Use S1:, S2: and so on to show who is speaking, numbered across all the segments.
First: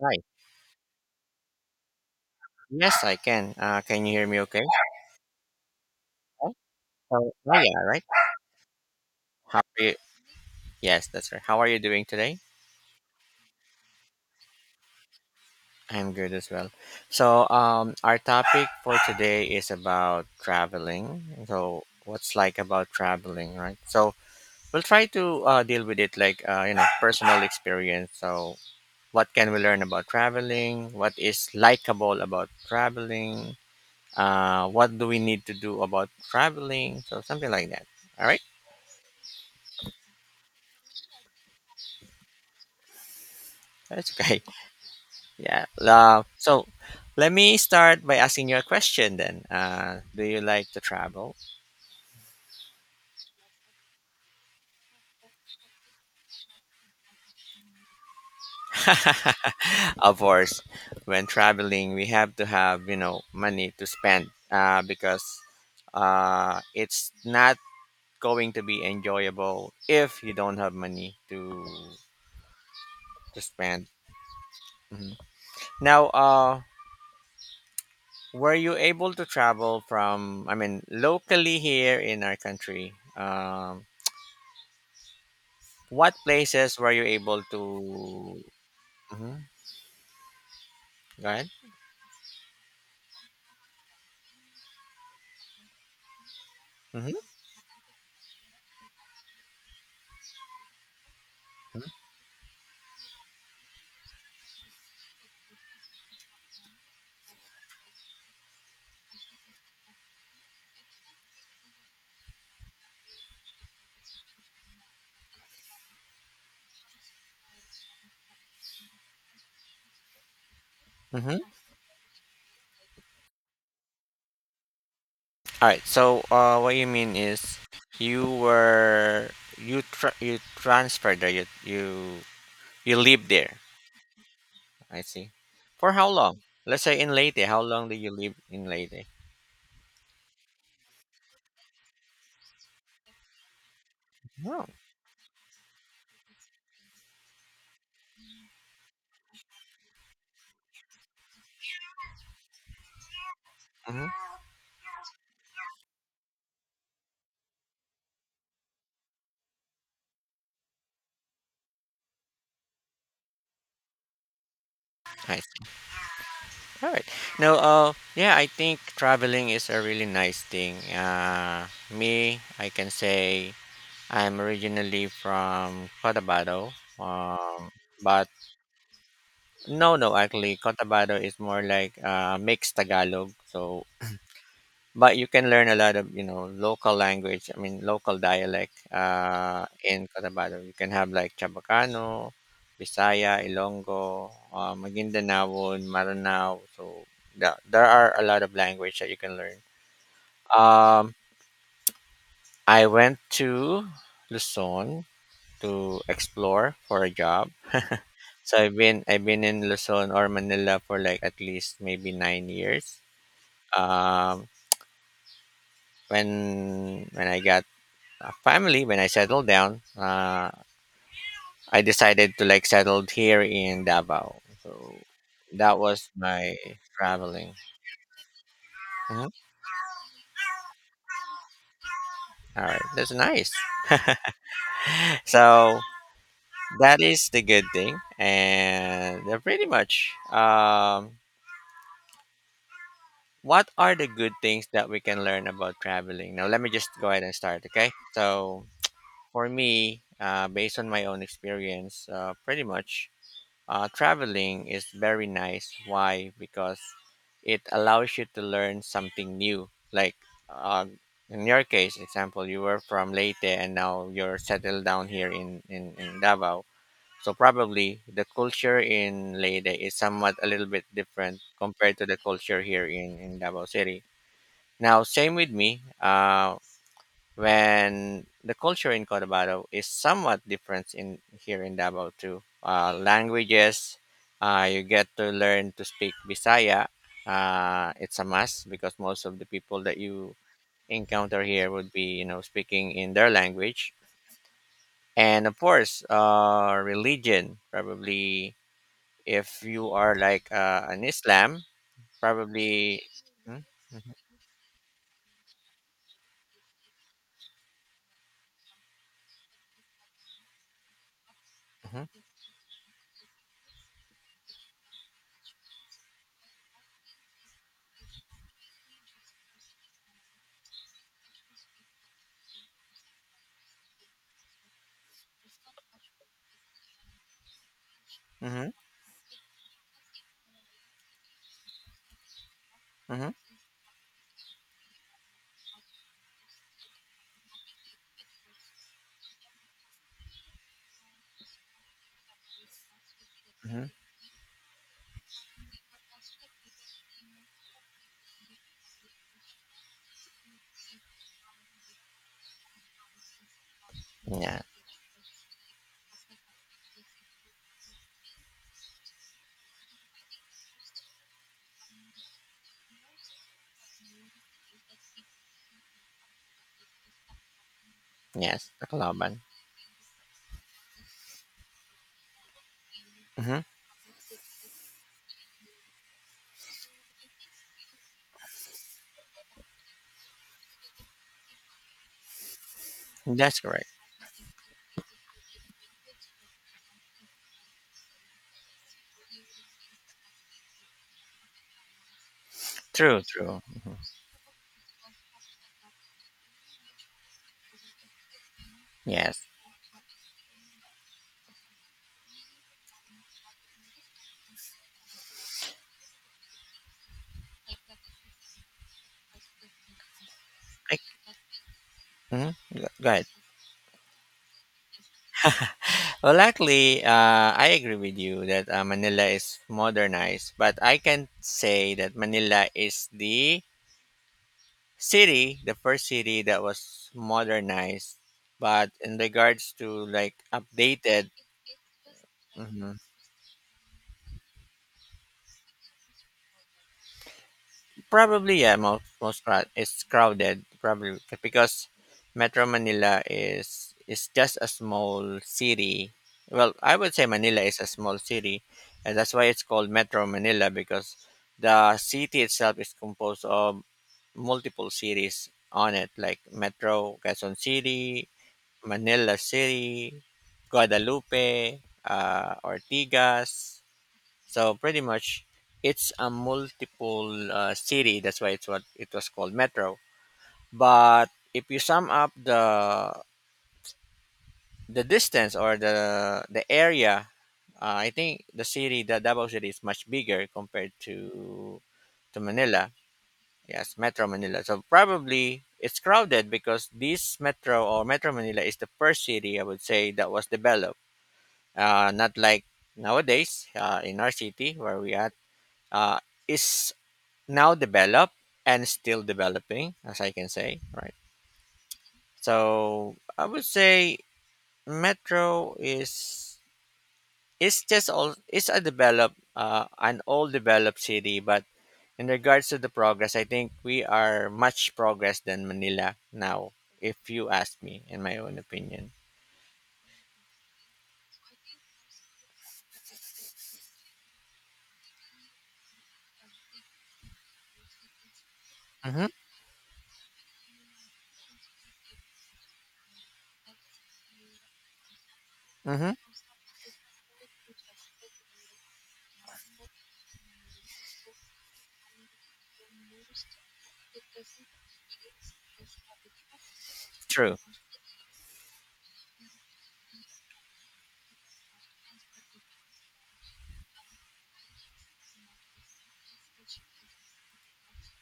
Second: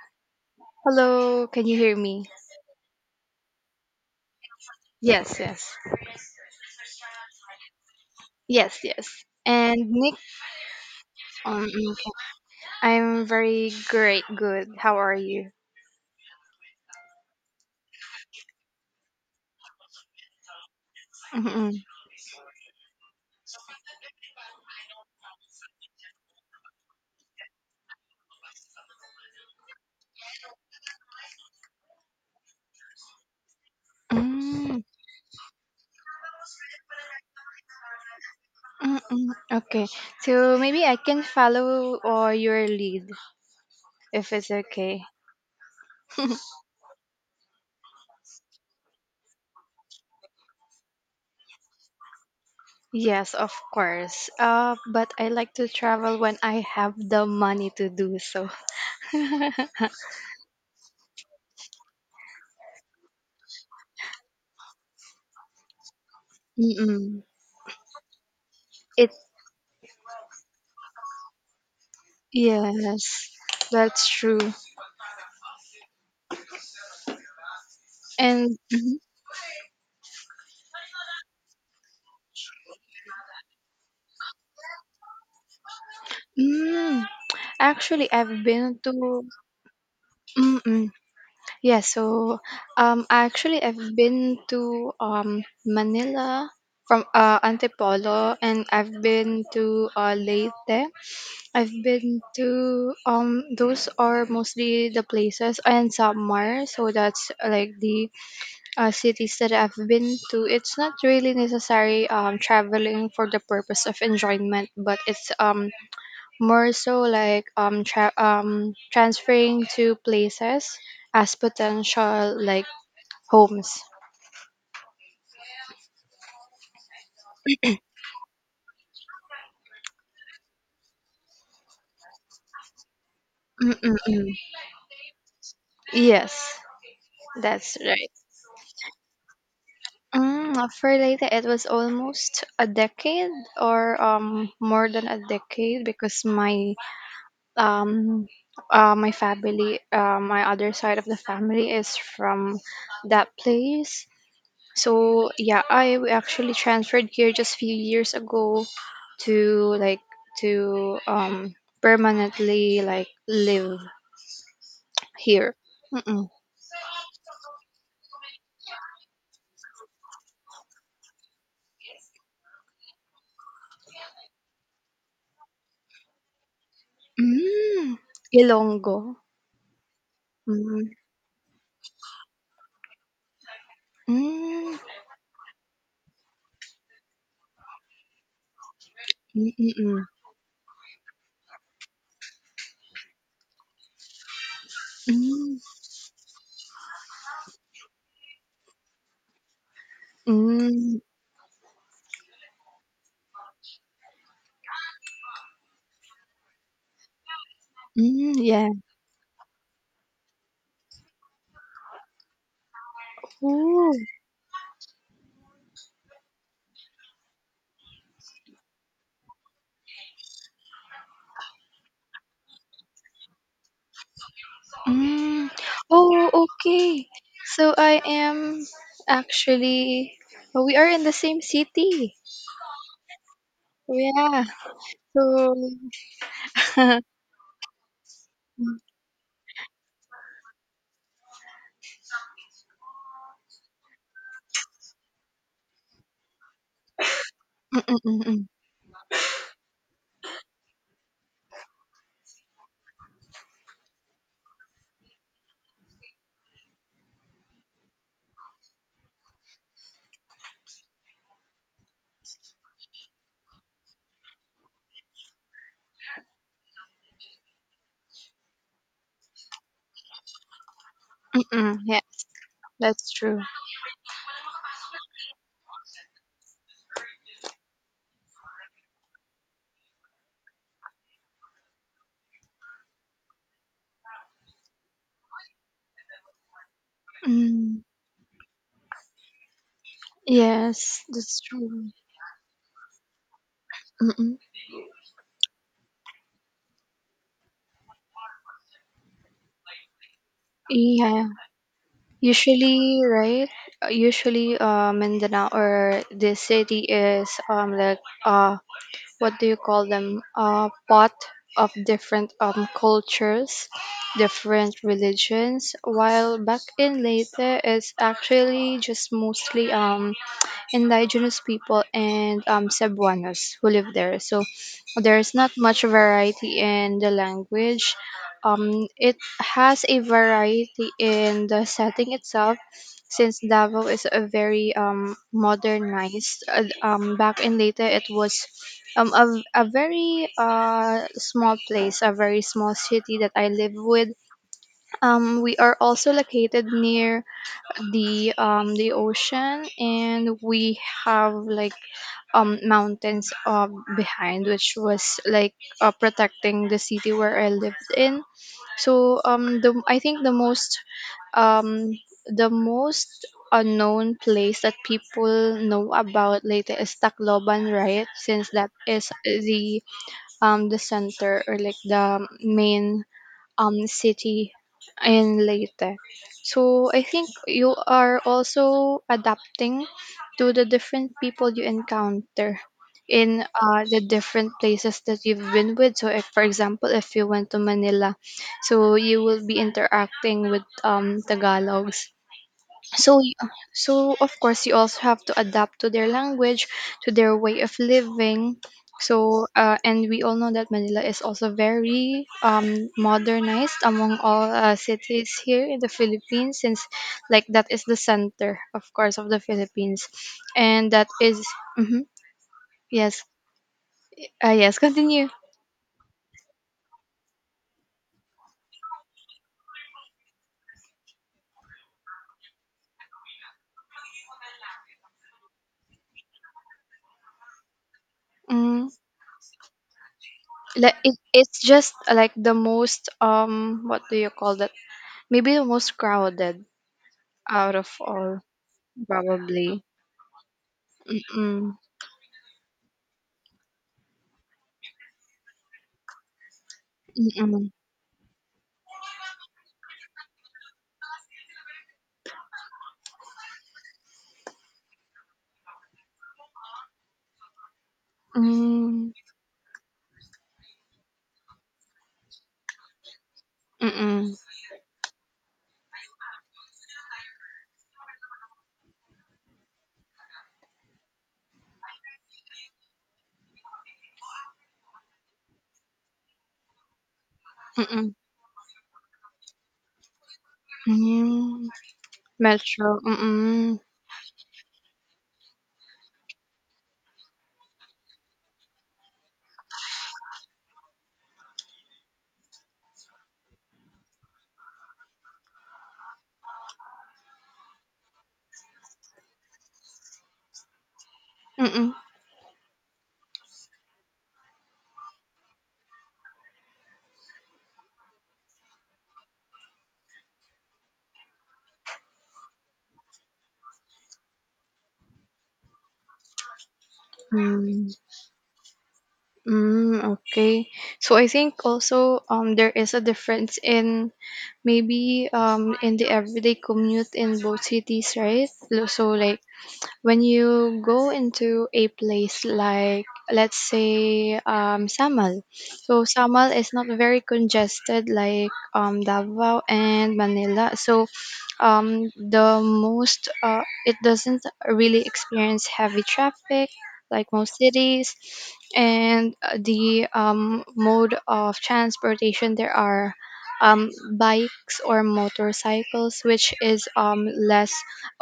S1: Hi.
S2: Hello, can you hear me?
S1: Yes, I can. Can you hear me okay?
S2: Yes, yes.
S1: Oh, oh, yeah, right.
S2: Yes, yes.
S1: How are
S2: And
S1: you?
S2: Nick,
S1: Yes, that's right. How
S2: um,
S1: are you
S2: mm,
S1: doing today?
S2: I'm very great, good. How are you?
S1: I'm good as well. Our topic for today is about traveling.
S2: Mm-mm.
S1: So, what's like about traveling, right? So, we'll try to deal with it like, personal experience. So, what can we learn about traveling? What is likable about traveling?
S2: Mm,
S1: What do we need to do about traveling? So, something like that. All right.
S2: mm-mm. Okay, so maybe I can follow or your lead
S1: That's
S2: if
S1: okay.
S2: it's okay.
S1: Yeah. Uh, so Let me start by asking you a question then. Do you like to travel?
S2: Yes, of course. But I like to travel when I have the money to do so.
S1: Of course, when traveling, we have to have, you know, money to spend because it's
S2: Mm-mm.
S1: not going to be
S2: It
S1: enjoyable if you don't have money
S2: Yes,
S1: to spend.
S2: that's true.
S1: Mhm. Now, were
S2: And
S1: you able to travel from, I mean, locally here in our country? What places were you
S2: mhm.
S1: able
S2: Actually,
S1: to?
S2: I've been to
S1: Hmm.
S2: mm-mm.
S1: Go ahead.
S2: Yeah. So, actually, I've been to Manila from
S1: Hmm.
S2: Antipolo, and I've been to Leyte. I've
S1: Mm-hmm.
S2: been to Those are mostly the places, and Samar. So that's like the cities that I've been to. It's not really necessary traveling for the purpose of enjoyment, but it's more so like transferring to places as
S1: Mm-hmm.
S2: potential like homes.
S1: All right. So, what you mean is you transferred there. You you lived there.
S2: Mm-mm-mm.
S1: I see. For how long?
S2: Yes,
S1: Let's say in Leyte. How
S2: that's
S1: long did
S2: right.
S1: you live in Leyte?
S2: For Leyte, it was almost a decade, or
S1: Oh.
S2: more than a decade, because um my family, my other side of the family, is from that place.
S1: Mm-hmm.
S2: So yeah, actually transferred here just few years ago to to um permanently like live
S1: Nice.
S2: here. Mm-mm.
S1: All right. Now, yeah, I think traveling is a really nice thing. Me, I can say I'm originally from Cotabato, um,
S2: Mm.
S1: but
S2: Ilonggo.
S1: no, no, actually,
S2: Mm.
S1: Cotabato is more like mixed Tagalog. So,
S2: Mm.
S1: but you can learn a lot of you know local language. I mean, local dialect in
S2: Mm-mm.
S1: Cotabato. You can have like Chabacano, Bisaya, Ilonggo,
S2: Mm.
S1: Maguindanaon, Maranao. So, there are a lot of language that you can learn.
S2: Mm.
S1: Um, I went to Luzon to explore for a job.
S2: Mm.
S1: So
S2: Yeah.
S1: I've been in Luzon or Manila for like at least maybe 9 years.
S2: Ooh.
S1: Um, when I got a family, when I settled down, I decided to like settled here in Davao. So
S2: Mm.
S1: that was
S2: Oh,
S1: my
S2: okay.
S1: traveling.
S2: So I am
S1: Mhm.
S2: actually Well, we are in the same city.
S1: All right, that's nice.
S2: Yeah. So.
S1: So that is the good thing, and pretty much. What are the good things that we can learn about traveling? Now, let me just go ahead and start. Okay,
S2: Mm-mm-mm-mm.
S1: so for me, based on my own experience, pretty much traveling is very nice. Why? Because it allows you to learn something new. Like uh, in your case, example, you were from Leyte and now you're settled down here in Davao. So probably the culture in Leyte is somewhat a little bit different
S2: Mm,
S1: compared
S2: yeah,
S1: to the culture here in,
S2: that's
S1: in
S2: true.
S1: Davao City. Now, same with me. When the culture in Cotabato is somewhat different in here in Davao too. Languages, you get to learn to speak Bisaya.
S2: Mm,
S1: It's a must because most of the people that you
S2: yes, that's
S1: encounter here
S2: true.
S1: would be, you know, speaking in their language.
S2: Mm-mm.
S1: And of course, religion. Probably, if you are like an
S2: Yeah,
S1: Islam, probably.
S2: usually, right?
S1: Mhm, mhm,
S2: Usually, Mindanao or the city is like, what do you call them? Pot of different cultures, different religions. While back in Leyte, it's actually just mostly indigenous people and Cebuanos who live there. So there's not much variety in the language.
S1: mhm, mhm,
S2: It has a variety in the setting itself,
S1: mhm,
S2: since Davao is a very modernized. Back in later, it was um, a, a very small place, a very small city that I live
S1: mhm.
S2: with. We are also located near the ocean, and we have like mountains behind,
S1: Yeah.
S2: which was like protecting the city where I lived in. So the I think um the most unknown place that people know about later is Tacloban, right? Since
S1: Yes,
S2: that
S1: the
S2: is
S1: Kalaban.
S2: the center, or like the main
S1: Mm-hmm.
S2: city in Leyte. So I think you are also adapting to the different people you encounter in
S1: That's correct.
S2: the different places that you've been with. So if, for example, if you went to Manila, so you will be interacting with Tagalogs, so
S1: True, true.
S2: so of course you also have to adapt to their language, to their way of living,
S1: Yes.
S2: so and we all know that Manila is also very modernized among all cities here in the Philippines, since like that is the center, of course, of the Philippines, and
S1: I,
S2: mhm,
S1: mhm. Go
S2: yes,
S1: ahead.
S2: yes, continue.
S1: Well, luckily, I agree with you that Manila is modernized, but I can say that Manila is the city, the first city that was modernized.
S2: Mm,
S1: But in regards to like
S2: like it,
S1: updated,
S2: it's just like the
S1: mhm.
S2: most, what do you call that? Maybe the most crowded out of all,
S1: Probably, yeah,
S2: probably.
S1: it's crowded probably because
S2: Mm.
S1: Metro Manila is just a small city. Well, I would say Manila
S2: Mm-mm.
S1: is a small city, and that's why it's called Metro Manila because the city itself is composed of multiple cities on it, like Metro Quezon City,
S2: Mm.
S1: Manila City, Guadalupe, Ortigas.
S2: Hmm. Mm.
S1: So pretty much, it's a multiple city. That's why it's what it was called metro. But if you sum up the distance or the area, I
S2: Mm.
S1: think the city, the Davao city, is much bigger compared
S2: Hmm.
S1: to Manila.
S2: Metro. Mm.
S1: Yes, Metro Manila. So probably it's crowded because this Metro or Metro Manila is the first city I would say that was developed. Not like nowadays in our city where we at uh, is now developed and still developing, as I can say, right?
S2: Mm.
S1: So I would say Metro is it's just all it's a developed an all developed city, but in regards to the progress, I think we are much progress than Manila now, if you ask
S2: Mm.
S1: me, in my own opinion.
S2: Mm. Okay. So I think also there is a difference in, maybe in the everyday commute in both cities, right? So
S1: Mm-hmm.
S2: like, when you go into a place like, let's say, Samal, so
S1: Mm-hmm.
S2: Samal is not very congested like Davao and Manila. So it doesn't really experience heavy traffic like
S1: True.
S2: most cities, and the mode of transportation there are bikes or motorcycles,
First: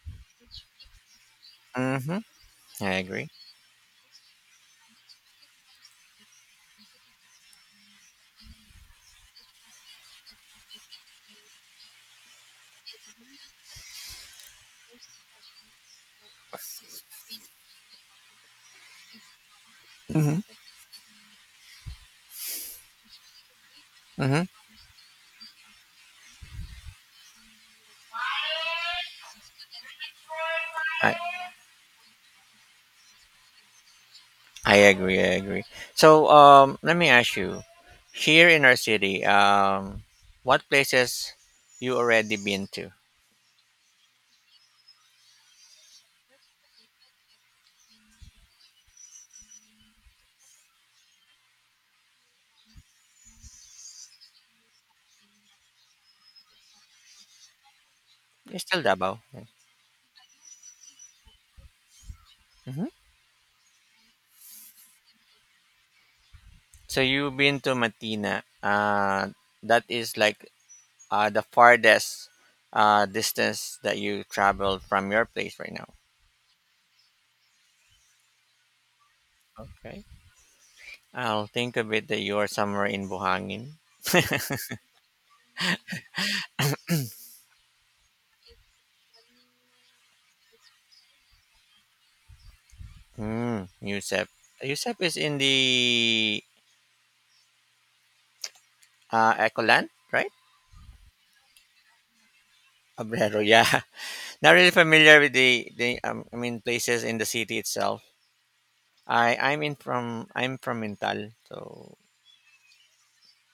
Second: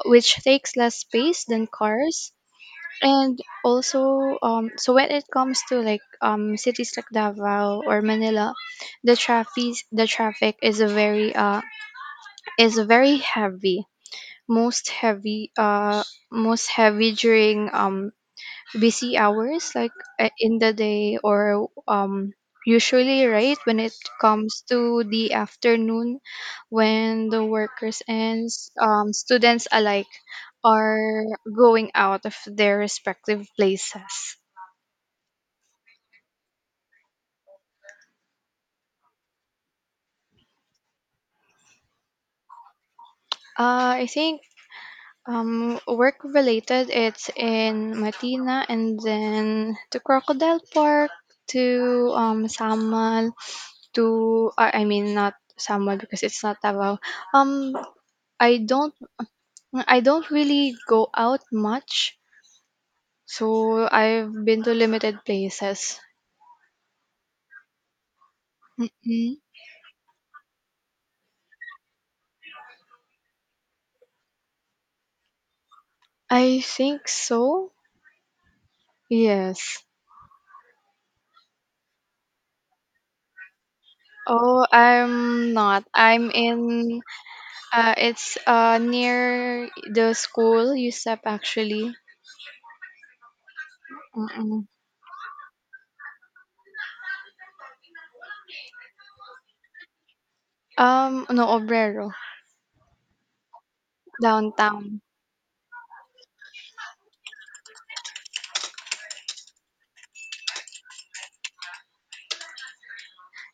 S2: which takes less space than
S1: Mm-hmm.
S2: cars.
S1: I agree.
S2: And also so when it comes to like cities like Davao or Manila, the traffic, is very heavy, most heavy uh most heavy during busy hours, like
S1: Mm-hmm.
S2: in the day, or usually, right, when it
S1: Mm-hmm.
S2: comes to the afternoon, when the workers and students alike are going out of their respective places.
S1: I agree. I agree. So, let me ask you, here in our city, what places you already been to?
S2: I think, work related, it's in Matina, and then to Crocodile Park, to Samal, to I mean, not Samal because it's not Davao. um
S1: You're
S2: I
S1: still
S2: don't
S1: Davao.
S2: I don't really go out much,
S1: Hmm.
S2: so I've been to limited places.
S1: So you've been to Matina.
S2: Mm-mm.
S1: That is like the farthest distance that you traveled from your place right now.
S2: I think so. Yes.
S1: Okay. I'll think of it that you're somewhere in Buhangin.
S2: Oh, I'm not. I'm in, it's near the school, USEP actually.
S1: Hmm, Yusep.
S2: Mm-mm.
S1: Yusef is in the Ecoland, right?
S2: No, Obrero,
S1: Abrero, yeah. Not really
S2: downtown.
S1: familiar with the I mean places in the city itself. I'm from Mintal, so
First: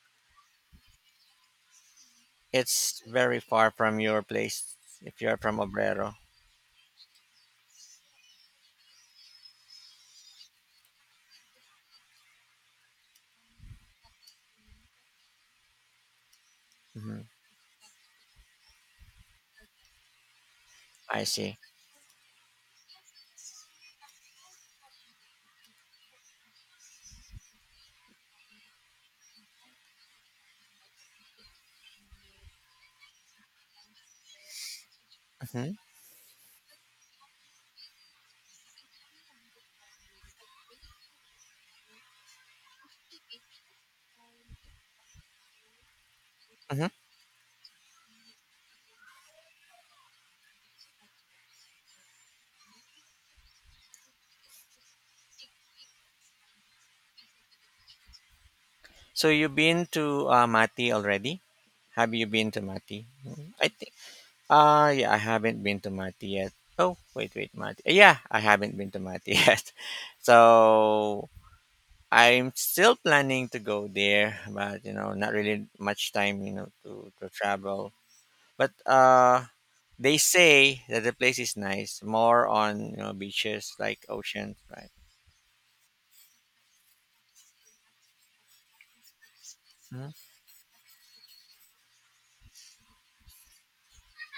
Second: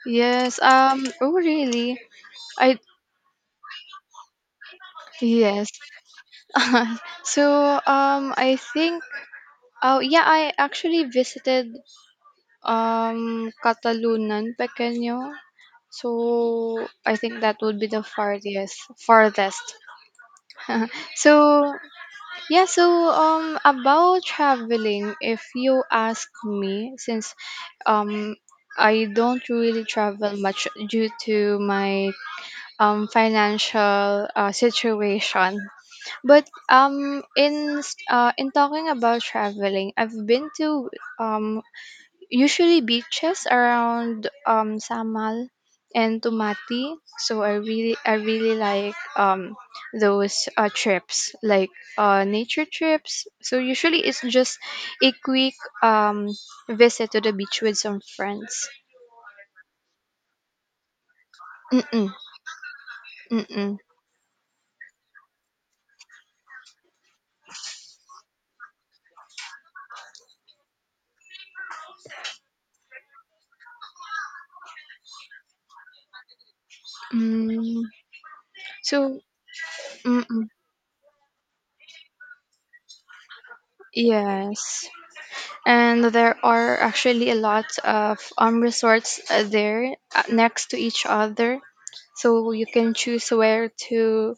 S2: Yes, oh, really? I
S1: it's very far from your place if you're from
S2: Yes.
S1: Obrero.
S2: So, I think oh, yeah, I actually visited, Catalunan Pequeño. So I
S1: Hmm.
S2: think that would be the farthest, farthest.
S1: I
S2: So
S1: see.
S2: yeah, so about traveling, if you ask me, since um, I don't really travel much due to my financial situation.
S1: Hmm.
S2: But in talking about traveling, I've been to, um usually, beaches around Samal and
S1: Hmm.
S2: Tumati. So I really like those trips, like nature trips. So usually it's just a quick um visit to the beach with some friends.
S1: So you've been to Mati already?
S2: Mm-mm,
S1: Have you been to Mati? Mhm. I
S2: mm-mm.
S1: think. Yeah, I haven't been to Mati yet. Oh Mati. Yeah, I haven't been to Mati yet. So I'm still planning to go there, but you know, not really much time, you know, to
S2: Mm,
S1: travel. But
S2: so
S1: they
S2: mm-mm,
S1: say that the place is nice, more on you know beaches like oceans,
S2: yes.
S1: right?
S2: And there are actually a lot of resorts there,
S1: Hmm.
S2: next to each other, so you can choose where to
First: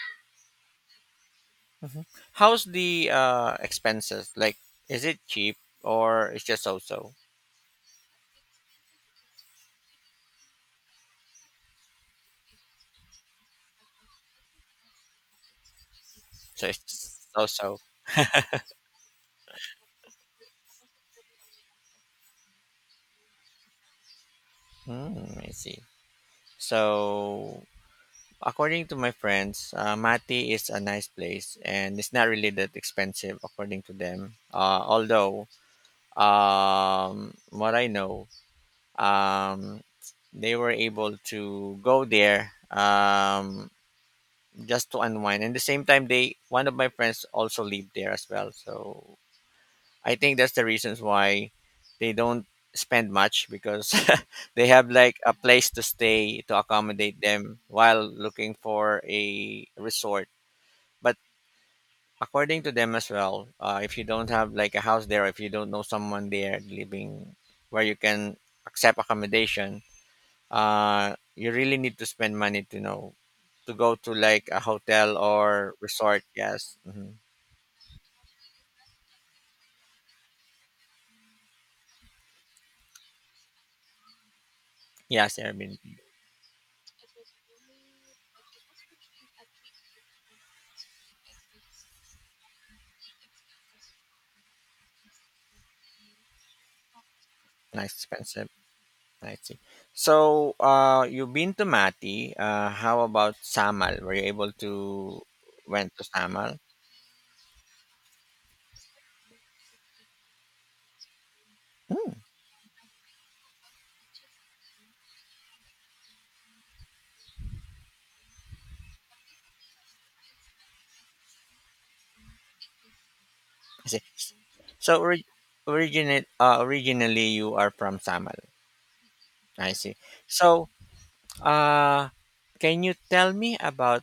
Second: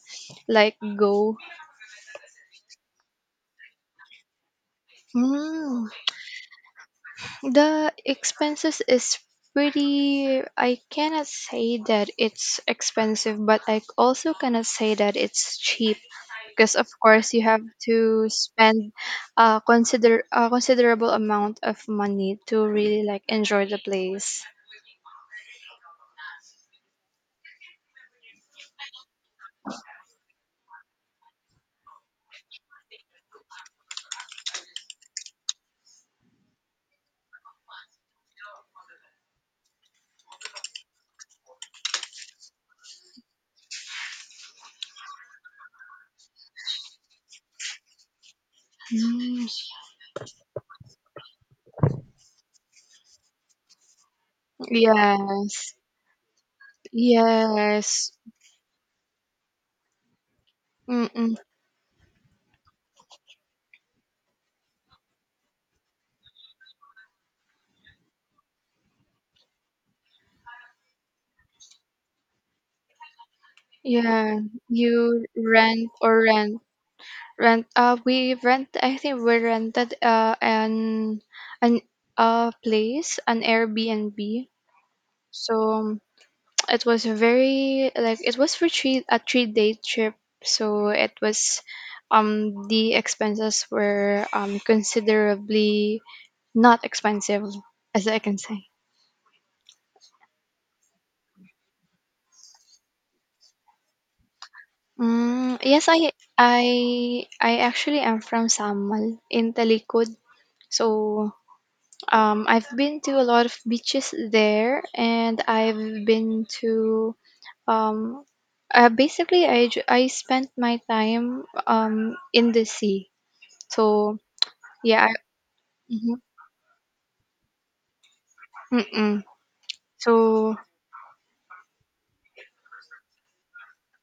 S2: like go.
S1: Hmm. How's the expenses? Like, is it cheap
S2: mm,
S1: or it's just so so?
S2: the expenses is pretty I cannot say that it's expensive, but I also cannot say that it's cheap,
S1: So
S2: because of
S1: it's
S2: course you
S1: so
S2: have
S1: so.
S2: to spend a considerable amount of money to really like enjoy the place.
S1: Mm, I see. So according to my friends, Mati is a nice place and it's not really that expensive according to them. Although what I know, um, they were able to go there just to unwind. And the same time, they one of my friends also lived there as well. So
S2: Mm,
S1: I think that's the reasons why they don't spend much because they have like a place
S2: yes,
S1: to stay to accommodate them while
S2: yes.
S1: looking for a resort. But
S2: Mm-mm.
S1: according to them as well if you don't have like a house there if you don't know someone there living where you can accept accommodation you really need to spend money to know to go to
S2: Yeah,
S1: like a hotel
S2: you
S1: or
S2: rent or
S1: resort
S2: rent.
S1: yes hmm
S2: Rent. We rent. I think we rented an place, an Airbnb.
S1: yes airbnb
S2: So it was a very like it was for 3-day trip. So it was the expenses were considerably not expensive,
S1: nice
S2: as I can
S1: expensive
S2: say.
S1: I see so you've been to mati how about samal were you able to
S2: Mm, yes,
S1: went
S2: I
S1: to samal.
S2: I I actually am from Samal, in Talikod. So,
S1: Hmm,
S2: I've been to a lot of beaches there, and I've been to, um, basically I spent my time in the sea. So
S1: I see. so
S2: yeah,
S1: ori-
S2: mhm,
S1: originate originally you are from samal.
S2: mm-mm.
S1: I see.
S2: So
S1: So, uh, can you tell me about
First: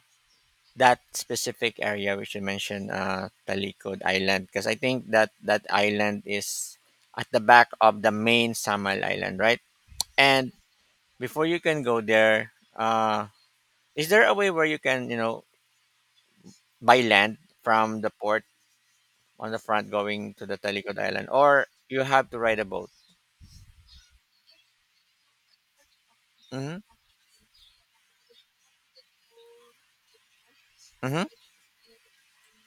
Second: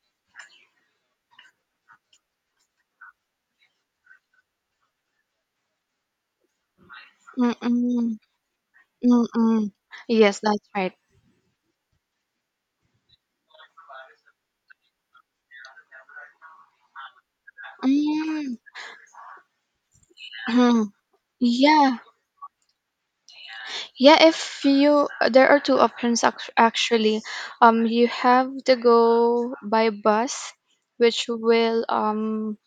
S1: that specific area which you mentioned, Talikod Island? Because I think that that island is at the back of the
S2: mm-mm,
S1: main Samal Island, right?
S2: mm-mm. Yes,
S1: And
S2: that's right.
S1: before you can go there, is there a way where you can, you know, buy land from the port
S2: Mm,
S1: on the front going to the
S2: mm.
S1: Talikod Island, or
S2: Yeah,
S1: you have to ride a boat?
S2: yeah. If you There are two options,
S1: Mm-hmm.
S2: actually. You have to go by bus,
S1: Mm-hmm.
S2: which will um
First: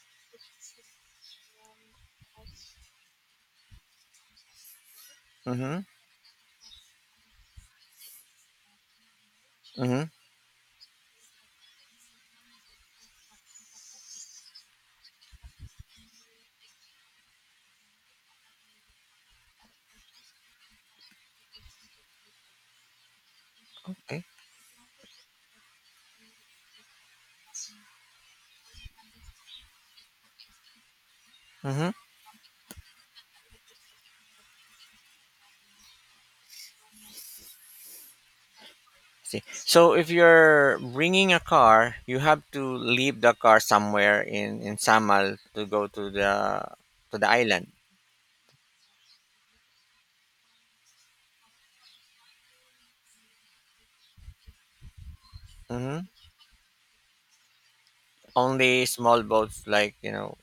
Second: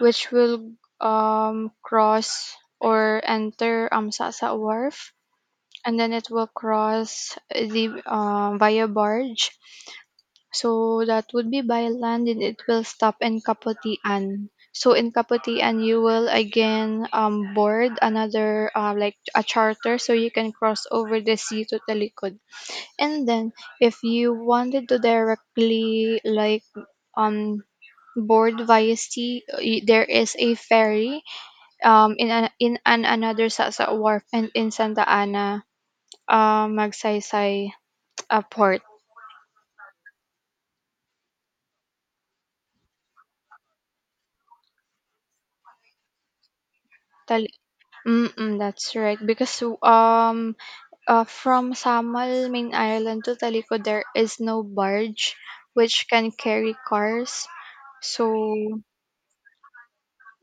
S2: which will cross or enter Sasa Wharf,
S1: Mm-hmm.
S2: and then it will cross the via barge.
S1: Mm-hmm.
S2: So that would be by land, and it will stop in Kaputian. So in Kaputian, you will again board another, like a charter, so you can cross over the sea to Talikod. And then, if
S1: Okay.
S2: you wanted to directly like um board via sea, there is a ferry in an another sa wharf, and in Santa Ana, Magsaysay port.
S1: See. So if you're bringing a car, you have to leave the car somewhere in Samal to go to the
S2: Tal-
S1: island.
S2: that's right. Because, from Samal main island to Taliko, there is no barge
S1: Hmm.
S2: which can carry cars. So,
S1: Only small boats like you know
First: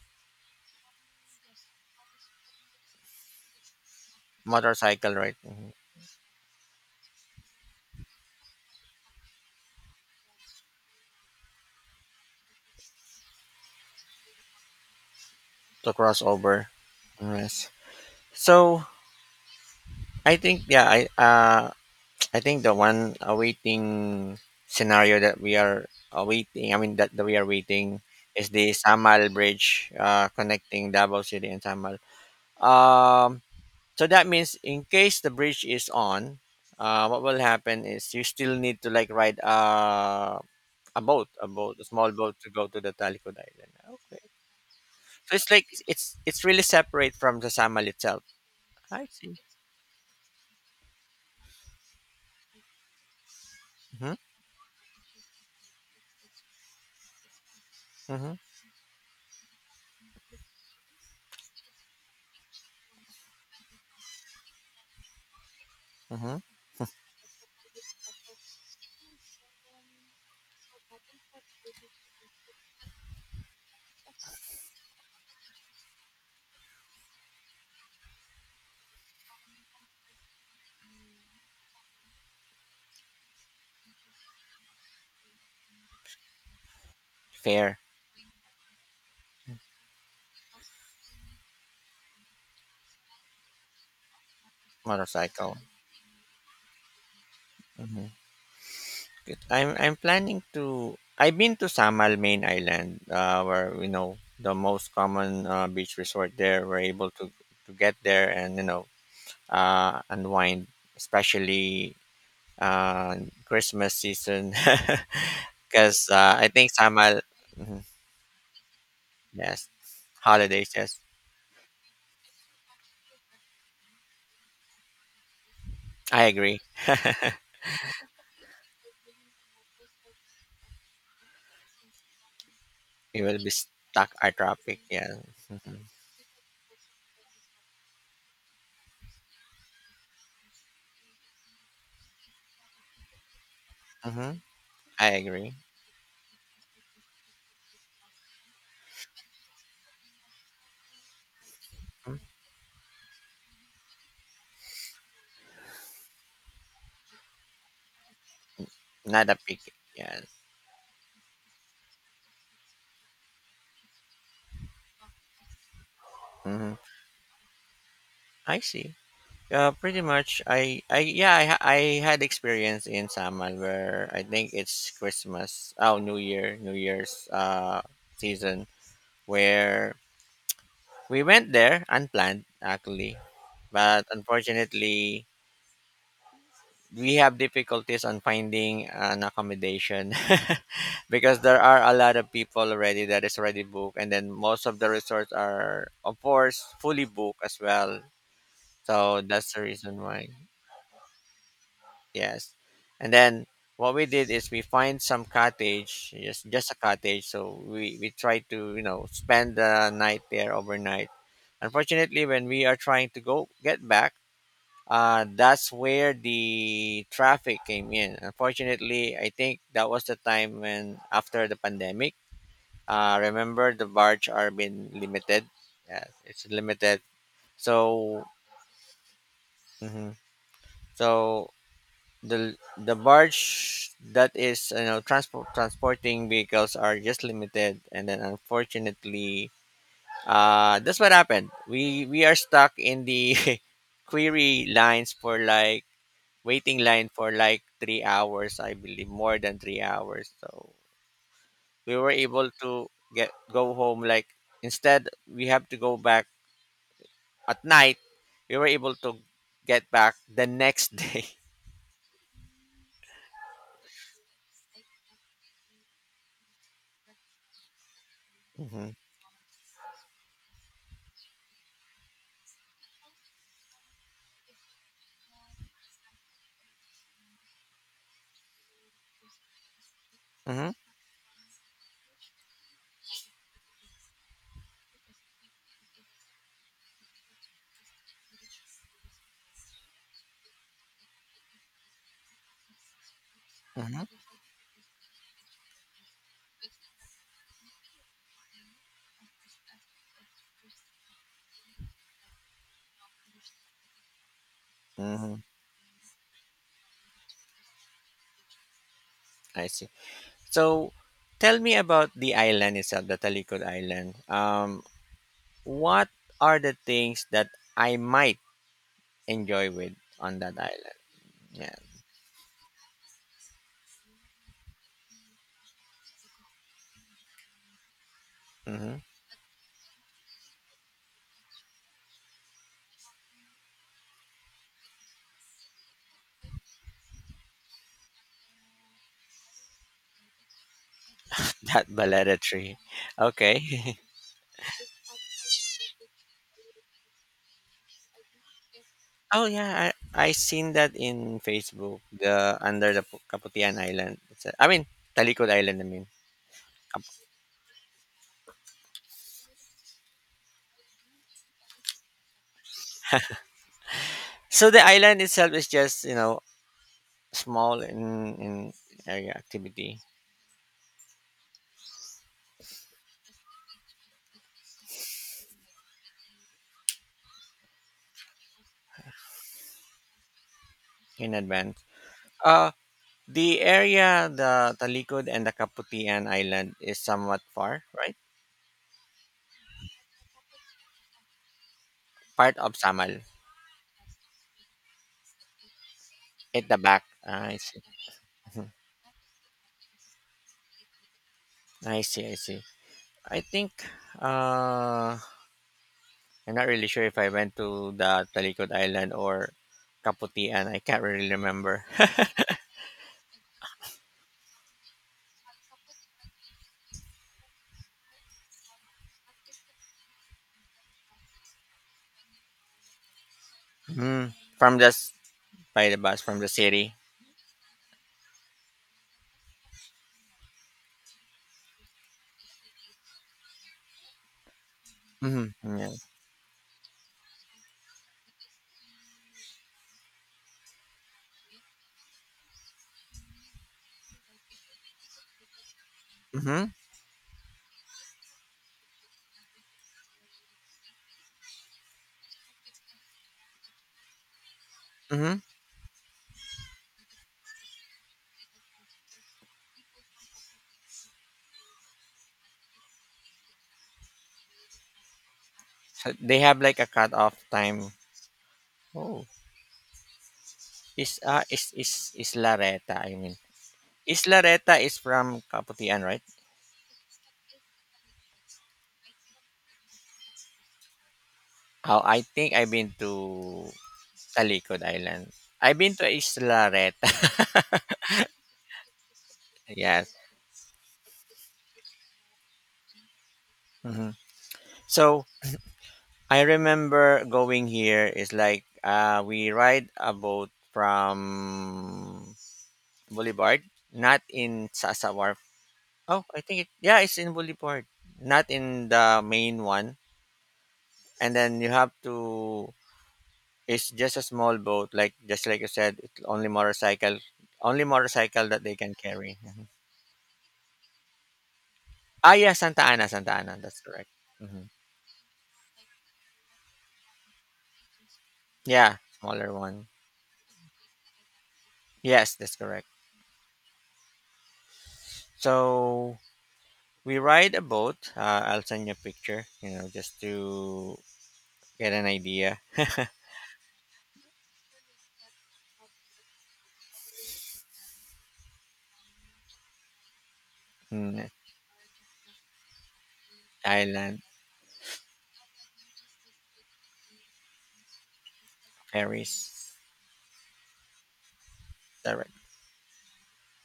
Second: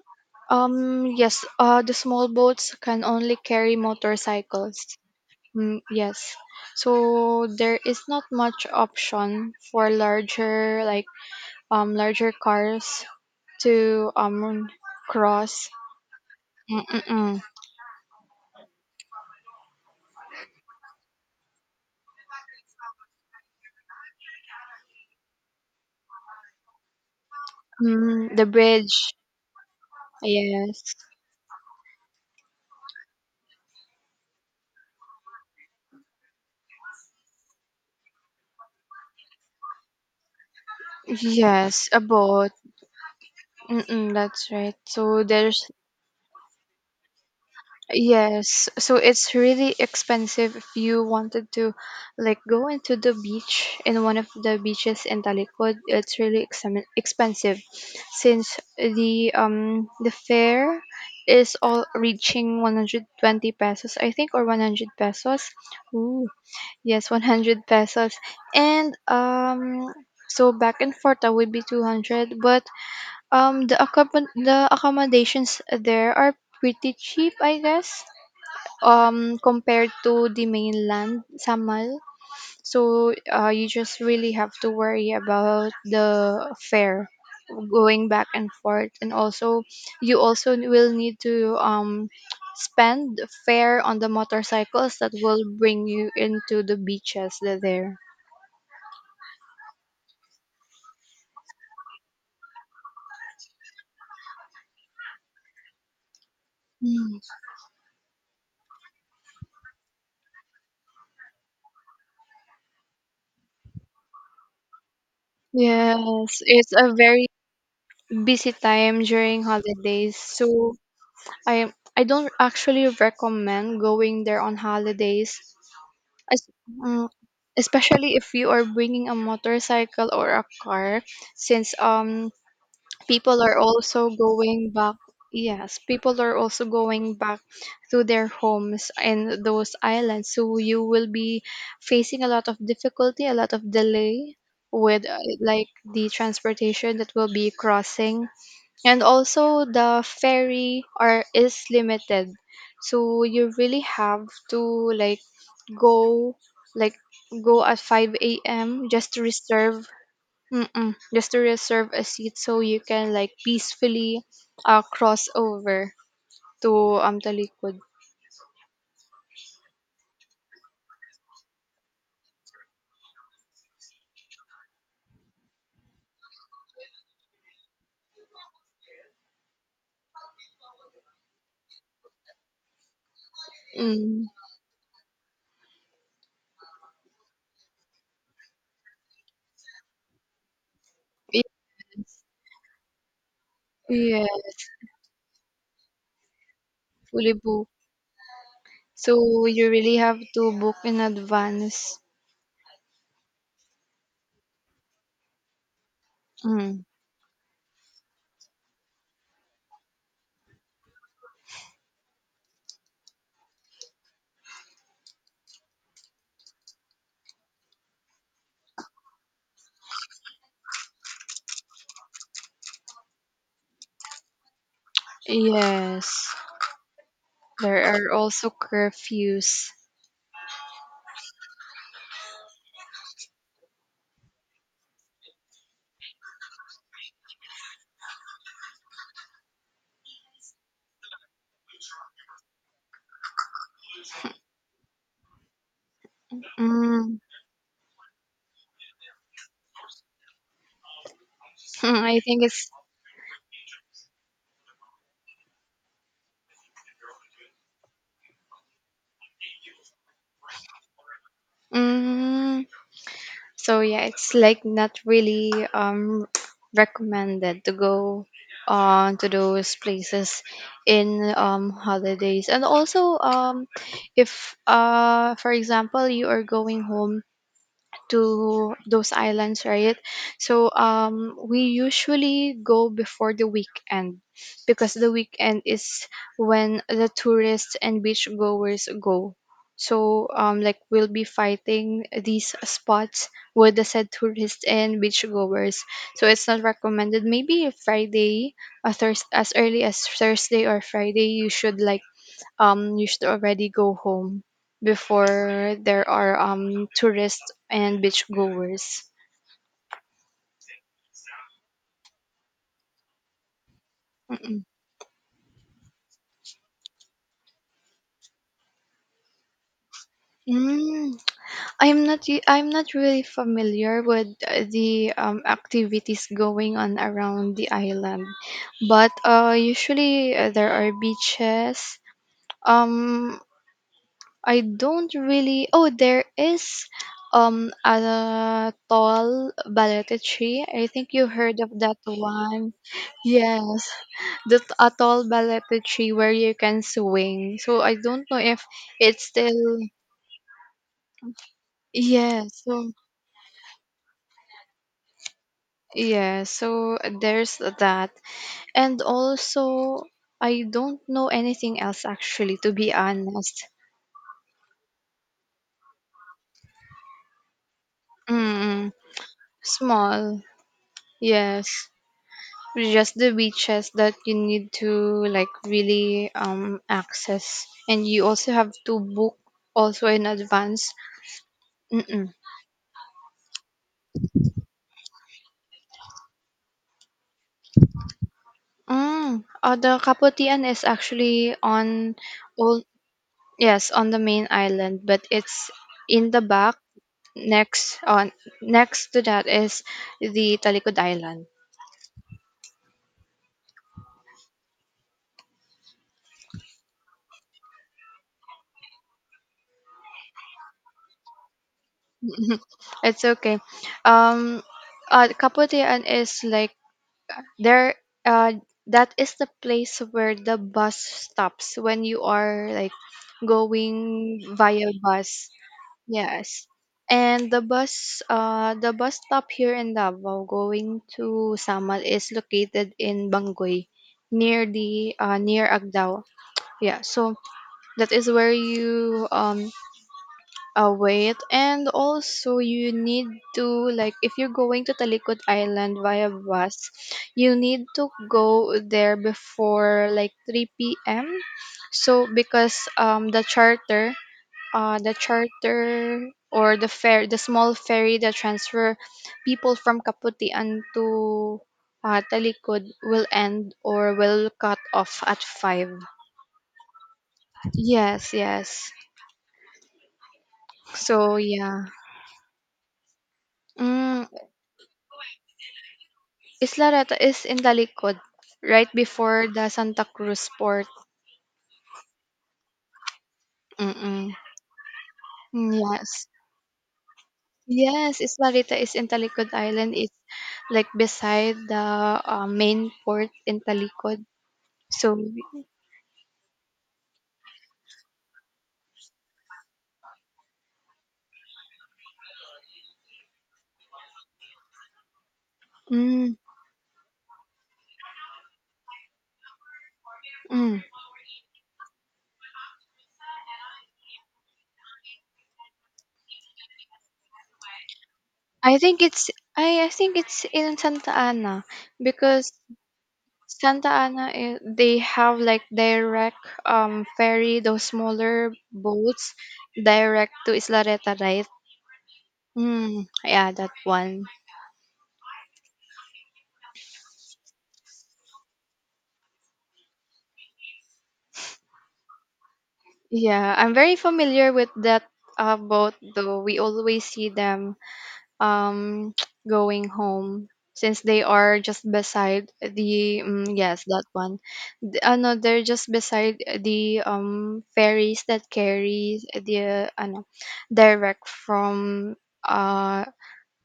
S2: yes, the small boats can only carry motorcycles.
S1: motorcycle, right, mhm,
S2: Mm, yes. So there is not much option for larger cars to cross.
S1: to cross over.
S2: Mm-mm-mm.
S1: Yes. So I think yeah, I think the one awaiting scenario that we are awaiting, I mean that, that we are waiting
S2: Mm, the
S1: is the
S2: bridge.
S1: Samal Bridge connecting
S2: Yes.
S1: Davao City and Samal. Um, so that means in case the bridge is on, what will happen is you still need to like ride a boat, a
S2: Yes, a
S1: small boat to
S2: boat.
S1: go to the Talikod Island.
S2: Mm-mm,
S1: Okay.
S2: that's right. So
S1: So it's like
S2: there's
S1: it's really separate from the Samal itself.
S2: Yes. So
S1: I
S2: it's
S1: see.
S2: really expensive if you wanted to like go into the beach, in
S1: Mm-hmm.
S2: one of the beaches in Talikod. It's really exam expensive,
S1: Mm-hmm.
S2: since the fare is all reaching 120 pesos, I think, or 100 pesos.
S1: Mm-hmm.
S2: Yes, 100 pesos. And so back and forth that would be 200, but the accommodations there are pretty cheap, I guess. Compared to the mainland, Samal. So you just really have to worry about the fare
S1: Fair
S2: going back and forth, and also you also will need to spend fare on the motorcycles that will
S1: motorcycle.
S2: bring you into the beaches that there.
S1: Mm-hmm. Good. I'm planning to. I've been to Samal Main Island, where you know the most common beach resort there. We're able
S2: Mm.
S1: to get there and you know unwind, especially uh, Christmas season, because
S2: Yes,
S1: I
S2: it's
S1: think
S2: a
S1: summer,
S2: very
S1: mhm,
S2: busy time during
S1: yes,
S2: holidays.
S1: holidays,
S2: So
S1: yes,
S2: I don't actually recommend going there on holidays,
S1: I
S2: es-
S1: agree.
S2: mm, especially if you are bringing a motorcycle or a car, since
S1: We will
S2: people
S1: be
S2: are also
S1: stuck our
S2: going
S1: traffic,
S2: back.
S1: yeah. Hmm.
S2: Yes, people are also going back to their homes in those islands, so you will be facing a lot of difficulty, a lot of
S1: Hmm.
S2: delay, with
S1: I agree.
S2: like, the transportation that will be crossing. And also the ferry are is
S1: Mhm.
S2: limited, so you really have to like go like go at 5 a.m. just to
S1: Not a peak,
S2: reserve.
S1: yes.
S2: Mm-mm, just to reserve a seat, so you can like peacefully cross over
S1: Hmm.
S2: to Talikod.
S1: I see. Pretty much, I yeah, I had experience in Samal where I think it's Christmas, oh New Year, New Year's season where we went there unplanned, actually, but
S2: Mm.
S1: unfortunately, we have difficulties on finding an accommodation because
S2: Y-
S1: there are a lot of people already that is already booked, and then
S2: yes,
S1: most of the resorts are, of course, fully
S2: fully
S1: booked as
S2: booked,
S1: well. So
S2: so
S1: that's the
S2: you really
S1: reason
S2: have
S1: why.
S2: to book in advance.
S1: Yes, and then what we did is we find some cottage, just a
S2: Mm.
S1: cottage. So we try to you know spend the night there overnight. Unfortunately, when we are trying to go get back that's where the traffic came in. Unfortunately, I think that was the time when after the pandemic, remember the barge are being limited. Yes,
S2: Yes,
S1: it's limited.
S2: there are
S1: So,
S2: also curfews.
S1: mhm. So the barge that is transport transporting vehicles are just limited, and then unfortunately, that's what happened. We are stuck in the query lines for like waiting line
S2: Mm.
S1: for like 3 hours, I believe, more than 3 hours. So we
S2: Mm.
S1: were
S2: I think
S1: able
S2: it's
S1: to get go home. Like instead, we have to go back at night. We were able to get back the next day.
S2: mm, So yeah, it's like not really recommended to go
S1: Hmm.
S2: on to those places in holidays. And also, if, for example, you are going home to those islands, right? So
S1: Hmm.
S2: we usually go before the weekend, because the weekend is when the tourists and beach goers go. So like, we'll be fighting these spots with the
S1: Hmm.
S2: said tourists and beach goers. So it's not recommended. Maybe Friday, as early as Thursday or Friday, you should like you should already go home
S1: Hmm.
S2: before there are tourists and beach goers.
S1: I see. So tell me about the island itself, the Talikod Island. What are the things that I might enjoy with on that island?
S2: Mm,
S1: Yeah.
S2: I'm not really familiar with the activities going on around the island,
S1: Hmm.
S2: but usually there are beaches. Um, I don't really. Oh, there is a tall balete tree. I think you heard of
S1: That
S2: that
S1: baleta
S2: one.
S1: tree.
S2: Yes,
S1: Okay.
S2: a tall balete tree where you can swing. So I don't know if it's
S1: Oh yeah,
S2: still.
S1: I seen that in Facebook. The
S2: Yeah. So
S1: under the Kaputian Island. It's a, I mean Talikod Island. I mean.
S2: yeah. So there's that, and also I don't know anything else actually. To be honest,
S1: So the island itself is just small in
S2: mm,
S1: area activity
S2: small. Yes. Just the beaches that you need to like really access, and you also have to book also in advance.
S1: in advance.
S2: Mm-mm.
S1: Uh, the area, the Talikod and the Kaputian Island is somewhat far, right?
S2: Mm, the Kaputian is actually on
S1: Part of
S2: all,
S1: Samal
S2: yes, on the main island, but it's in the
S1: at
S2: back.
S1: the back. Ah, I see.
S2: Next on,
S1: Mhm.
S2: next to that is the Talikod Island.
S1: I see. I see. I think. Uh, I'm not really sure if I went to the Talikod Island or Kaputian. I can't really remember.
S2: It's okay. um Kaputian is like there, uh that is the place where the bus stops when you are like
S1: Mm,
S2: going
S1: from
S2: via
S1: just
S2: bus.
S1: by the bus from the
S2: Yes,
S1: city.
S2: and the bus stop here in Davao going to Samal is located in Bangoy, near the near
S1: Mm-hmm. Yeah.
S2: Agdao. Yeah, so that is where you wait, and also you need to, like, if you're going to Talikod Island via
S1: Mm-hmm.
S2: bus, you need to go there before like 3 p.m. So because the charter, the
S1: Mm-hmm.
S2: charter or the fair, the small ferry that transfer people from Kaputian to Talikod will end or will cut off at 5.
S1: So they have like a cutoff time.
S2: Yes, yes.
S1: Oh, is
S2: So
S1: uh is
S2: yeah.
S1: is is Lareta? I mean, is
S2: Mm.
S1: Lareta is from Kaputian, right?
S2: Isla Reta is in the likod, right before the Santa Cruz port.
S1: Oh, I think I've been to
S2: Mm-mm.
S1: Talikod Island. I've been to
S2: Yes.
S1: Isla Reta.
S2: Yes, Isla Rita is in Talikod Island. It's
S1: Yes.
S2: like beside the main port in
S1: Hmm.
S2: Talikod. So,
S1: So I remember going here is like we ride a boat from Boulevard, not in Sasa Wharf. Oh,
S2: mm,
S1: I think it yeah, it's in Boulevard, not in the main one.
S2: mm.
S1: And then you have to it's just a small boat, like just like you said, it's only motorcycle that they
S2: I
S1: can
S2: think it's
S1: carry. Mhm.
S2: I think it's in Santa Ana,
S1: Ah, yeah,
S2: because
S1: Santa Ana, Santa Ana, that's
S2: Santa
S1: correct.
S2: Ana,
S1: Hmm.
S2: they have like direct ferry, those smaller
S1: Yeah,
S2: boats
S1: smaller one.
S2: direct to Isla Reta, right?
S1: Yes, that's correct.
S2: Mm, yeah, that one.
S1: So we ride a boat. I'll send you a picture, you know, just to get an idea.
S2: Yeah, I'm very familiar with that boat, though we always see them um, going home since they
S1: Mm,
S2: are just beside the yes that
S1: island,
S2: one. No, they're just beside the ferries that carry
S1: ferries,
S2: the ano, direct from
S1: direct,
S2: uh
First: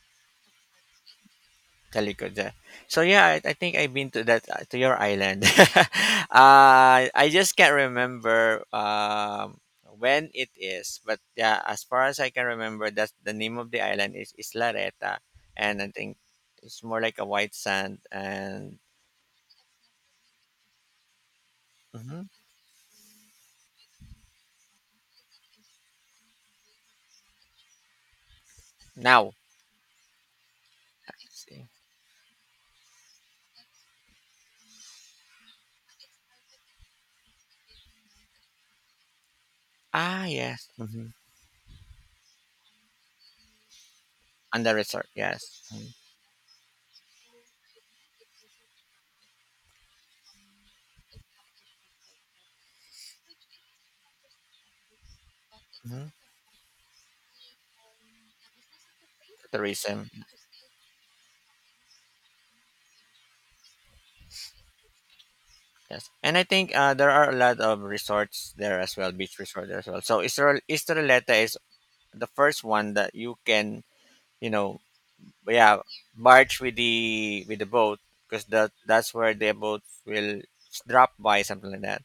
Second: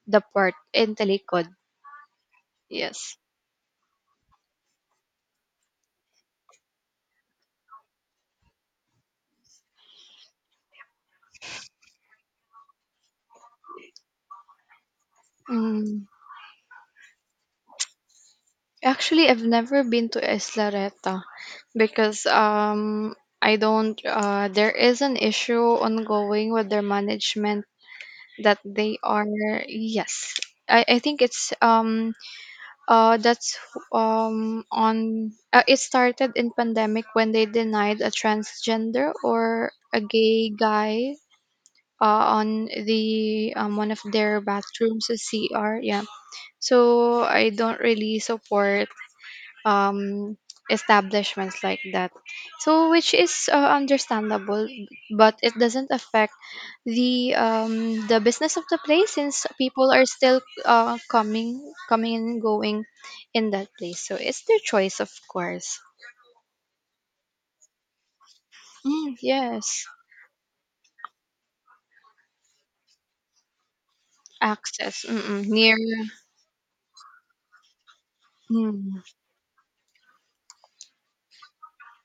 S2: the port in Talikod.
S1: Telikoda. So
S2: Yes.
S1: yeah, I think I've been to that to your island. I just can't remember when it is, but yeah, as far as I can remember, that's the name of the island is Islareta, and I
S2: Mm.
S1: think it's more like a white sand. And
S2: Actually, I've never been to Isla Reta
S1: mhm.
S2: because I don't. There is an issue ongoing with their management that they are,
S1: Now,
S2: yes. I think it's um that's on it started in pandemic when they denied a transgender or a
S1: ah
S2: gay
S1: yes. Mhm.
S2: guy, on the one of their
S1: And the resort
S2: bathrooms, a
S1: yes.
S2: CR. Yeah, so I don't really support um, establishments like that. So, which is understandable, but it doesn't
S1: Mm-hmm.
S2: affect the business of the place, since people are
S1: Tourism
S2: still coming, coming and going in that place. So it's their choice, of course.
S1: yes. And I think there are a lot of resorts there as well,
S2: Mm,
S1: beach resort there
S2: yes,
S1: as well, so Israelita is the first one that you can you know
S2: access. Mm-mm. Near.
S1: yeah barge with the boat because that
S2: Mm,
S1: that's where the boat will drop by something like that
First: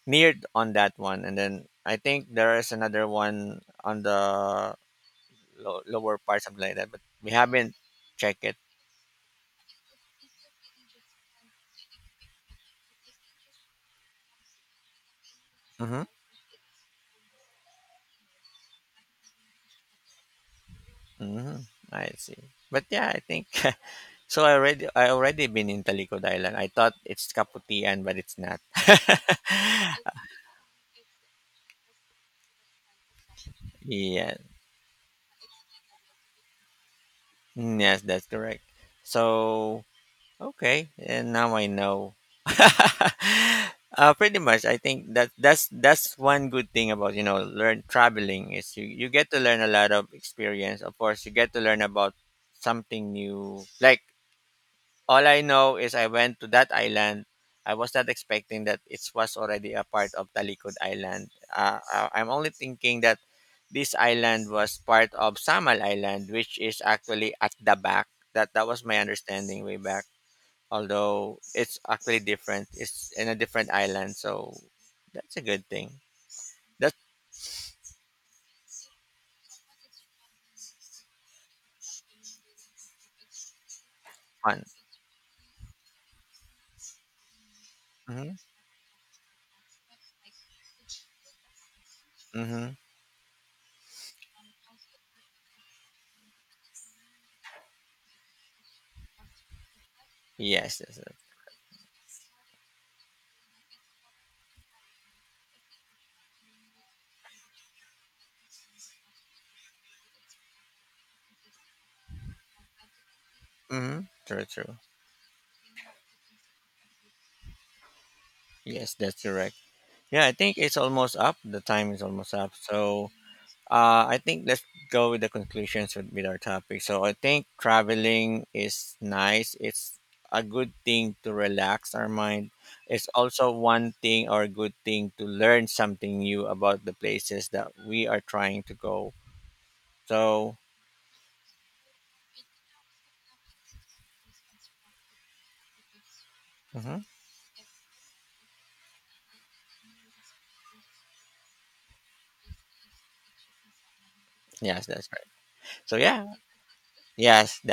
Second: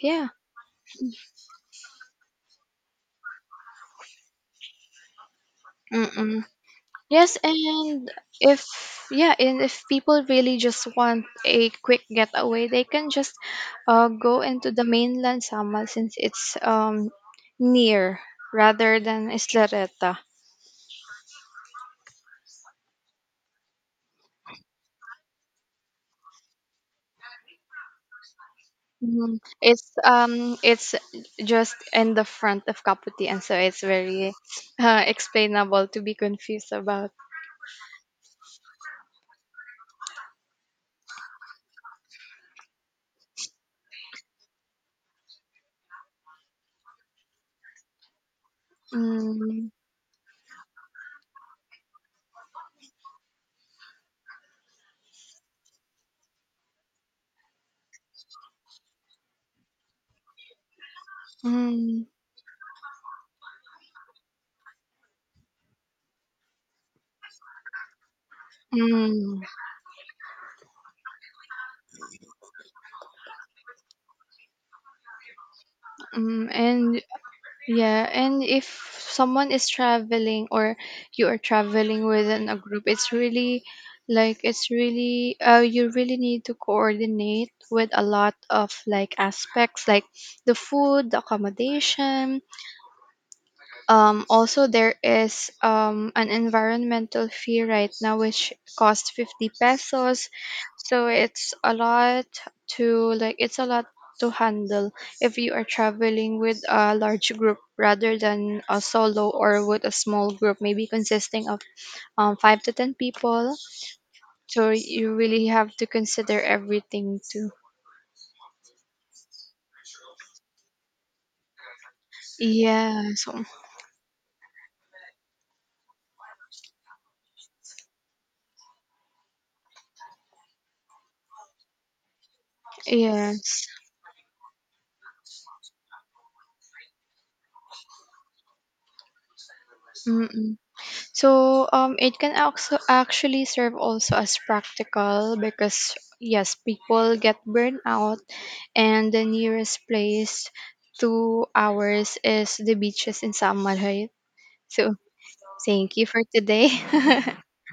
S2: yeah.
S1: near on that one, and then I think there is another one on the lower part
S2: Mm-mm.
S1: something like that, but we
S2: Yes,
S1: haven't
S2: and
S1: checked it.
S2: if, yeah, and if people really just want a quick getaway, they can just go into the mainland Sama,
S1: Mm-hmm.
S2: since it's near, rather than Islareta.
S1: Mm-hmm. I see, but yeah I think so I already been in Talikod Island. I thought it's Kaputian, but it's not.
S2: Mhm. It's just in the front of Kaputi, and so it's very
S1: Yeah,
S2: explainable to be confused about.
S1: mm, yes, that's correct. So okay, and now I know. Pretty much, I think that that's one good thing about you know learn traveling is you get to learn
S2: Mm,
S1: a lot of experience. Of course, you get to learn about something new, like all I know is I went to that island. I was not expecting that it was already a part of Talikod Island.
S2: mm,
S1: I'm only thinking that this island was part of Samal Island, which is actually at the back. That was my
S2: mm,
S1: understanding way back. Although it's actually different, it's in a different island, so that's a good thing.
S2: mm.
S1: That's
S2: And yeah, and if someone is traveling, or you are traveling within a group, it's really, like,
S1: fun.
S2: it's really you really need to coordinate with a
S1: Mm-hmm.
S2: lot of like aspects, like the food, the accommodation,
S1: Mm-hmm.
S2: also, there is an environmental fee right now, which costs 50 pesos.
S1: Yes, that's
S2: So
S1: it.
S2: it's a lot to, like, it's a lot to handle if you are traveling with a large group, rather than a solo or with a small group, maybe consisting of five to 10 people.
S1: Mm-hmm. True,
S2: So
S1: true.
S2: you really have to consider everything too.
S1: Yes, that's correct. Yeah, I think it's almost up. The time is almost up. So
S2: Yeah. So,
S1: I think let's go with the conclusions with our topic. So I think traveling is nice. It's a good thing to relax our mind. It's also
S2: yes.
S1: one thing or a good thing to learn something new about the places that we are trying to go. So,
S2: Mm-mm. So it can also actually serve also as practical, because yes,
S1: mhm.
S2: people get burned out, and the nearest place to ours is the beaches in Samarayt.
S1: Yes,
S2: So
S1: that's right. So
S2: thank you for
S1: yeah,
S2: today.
S1: yes, that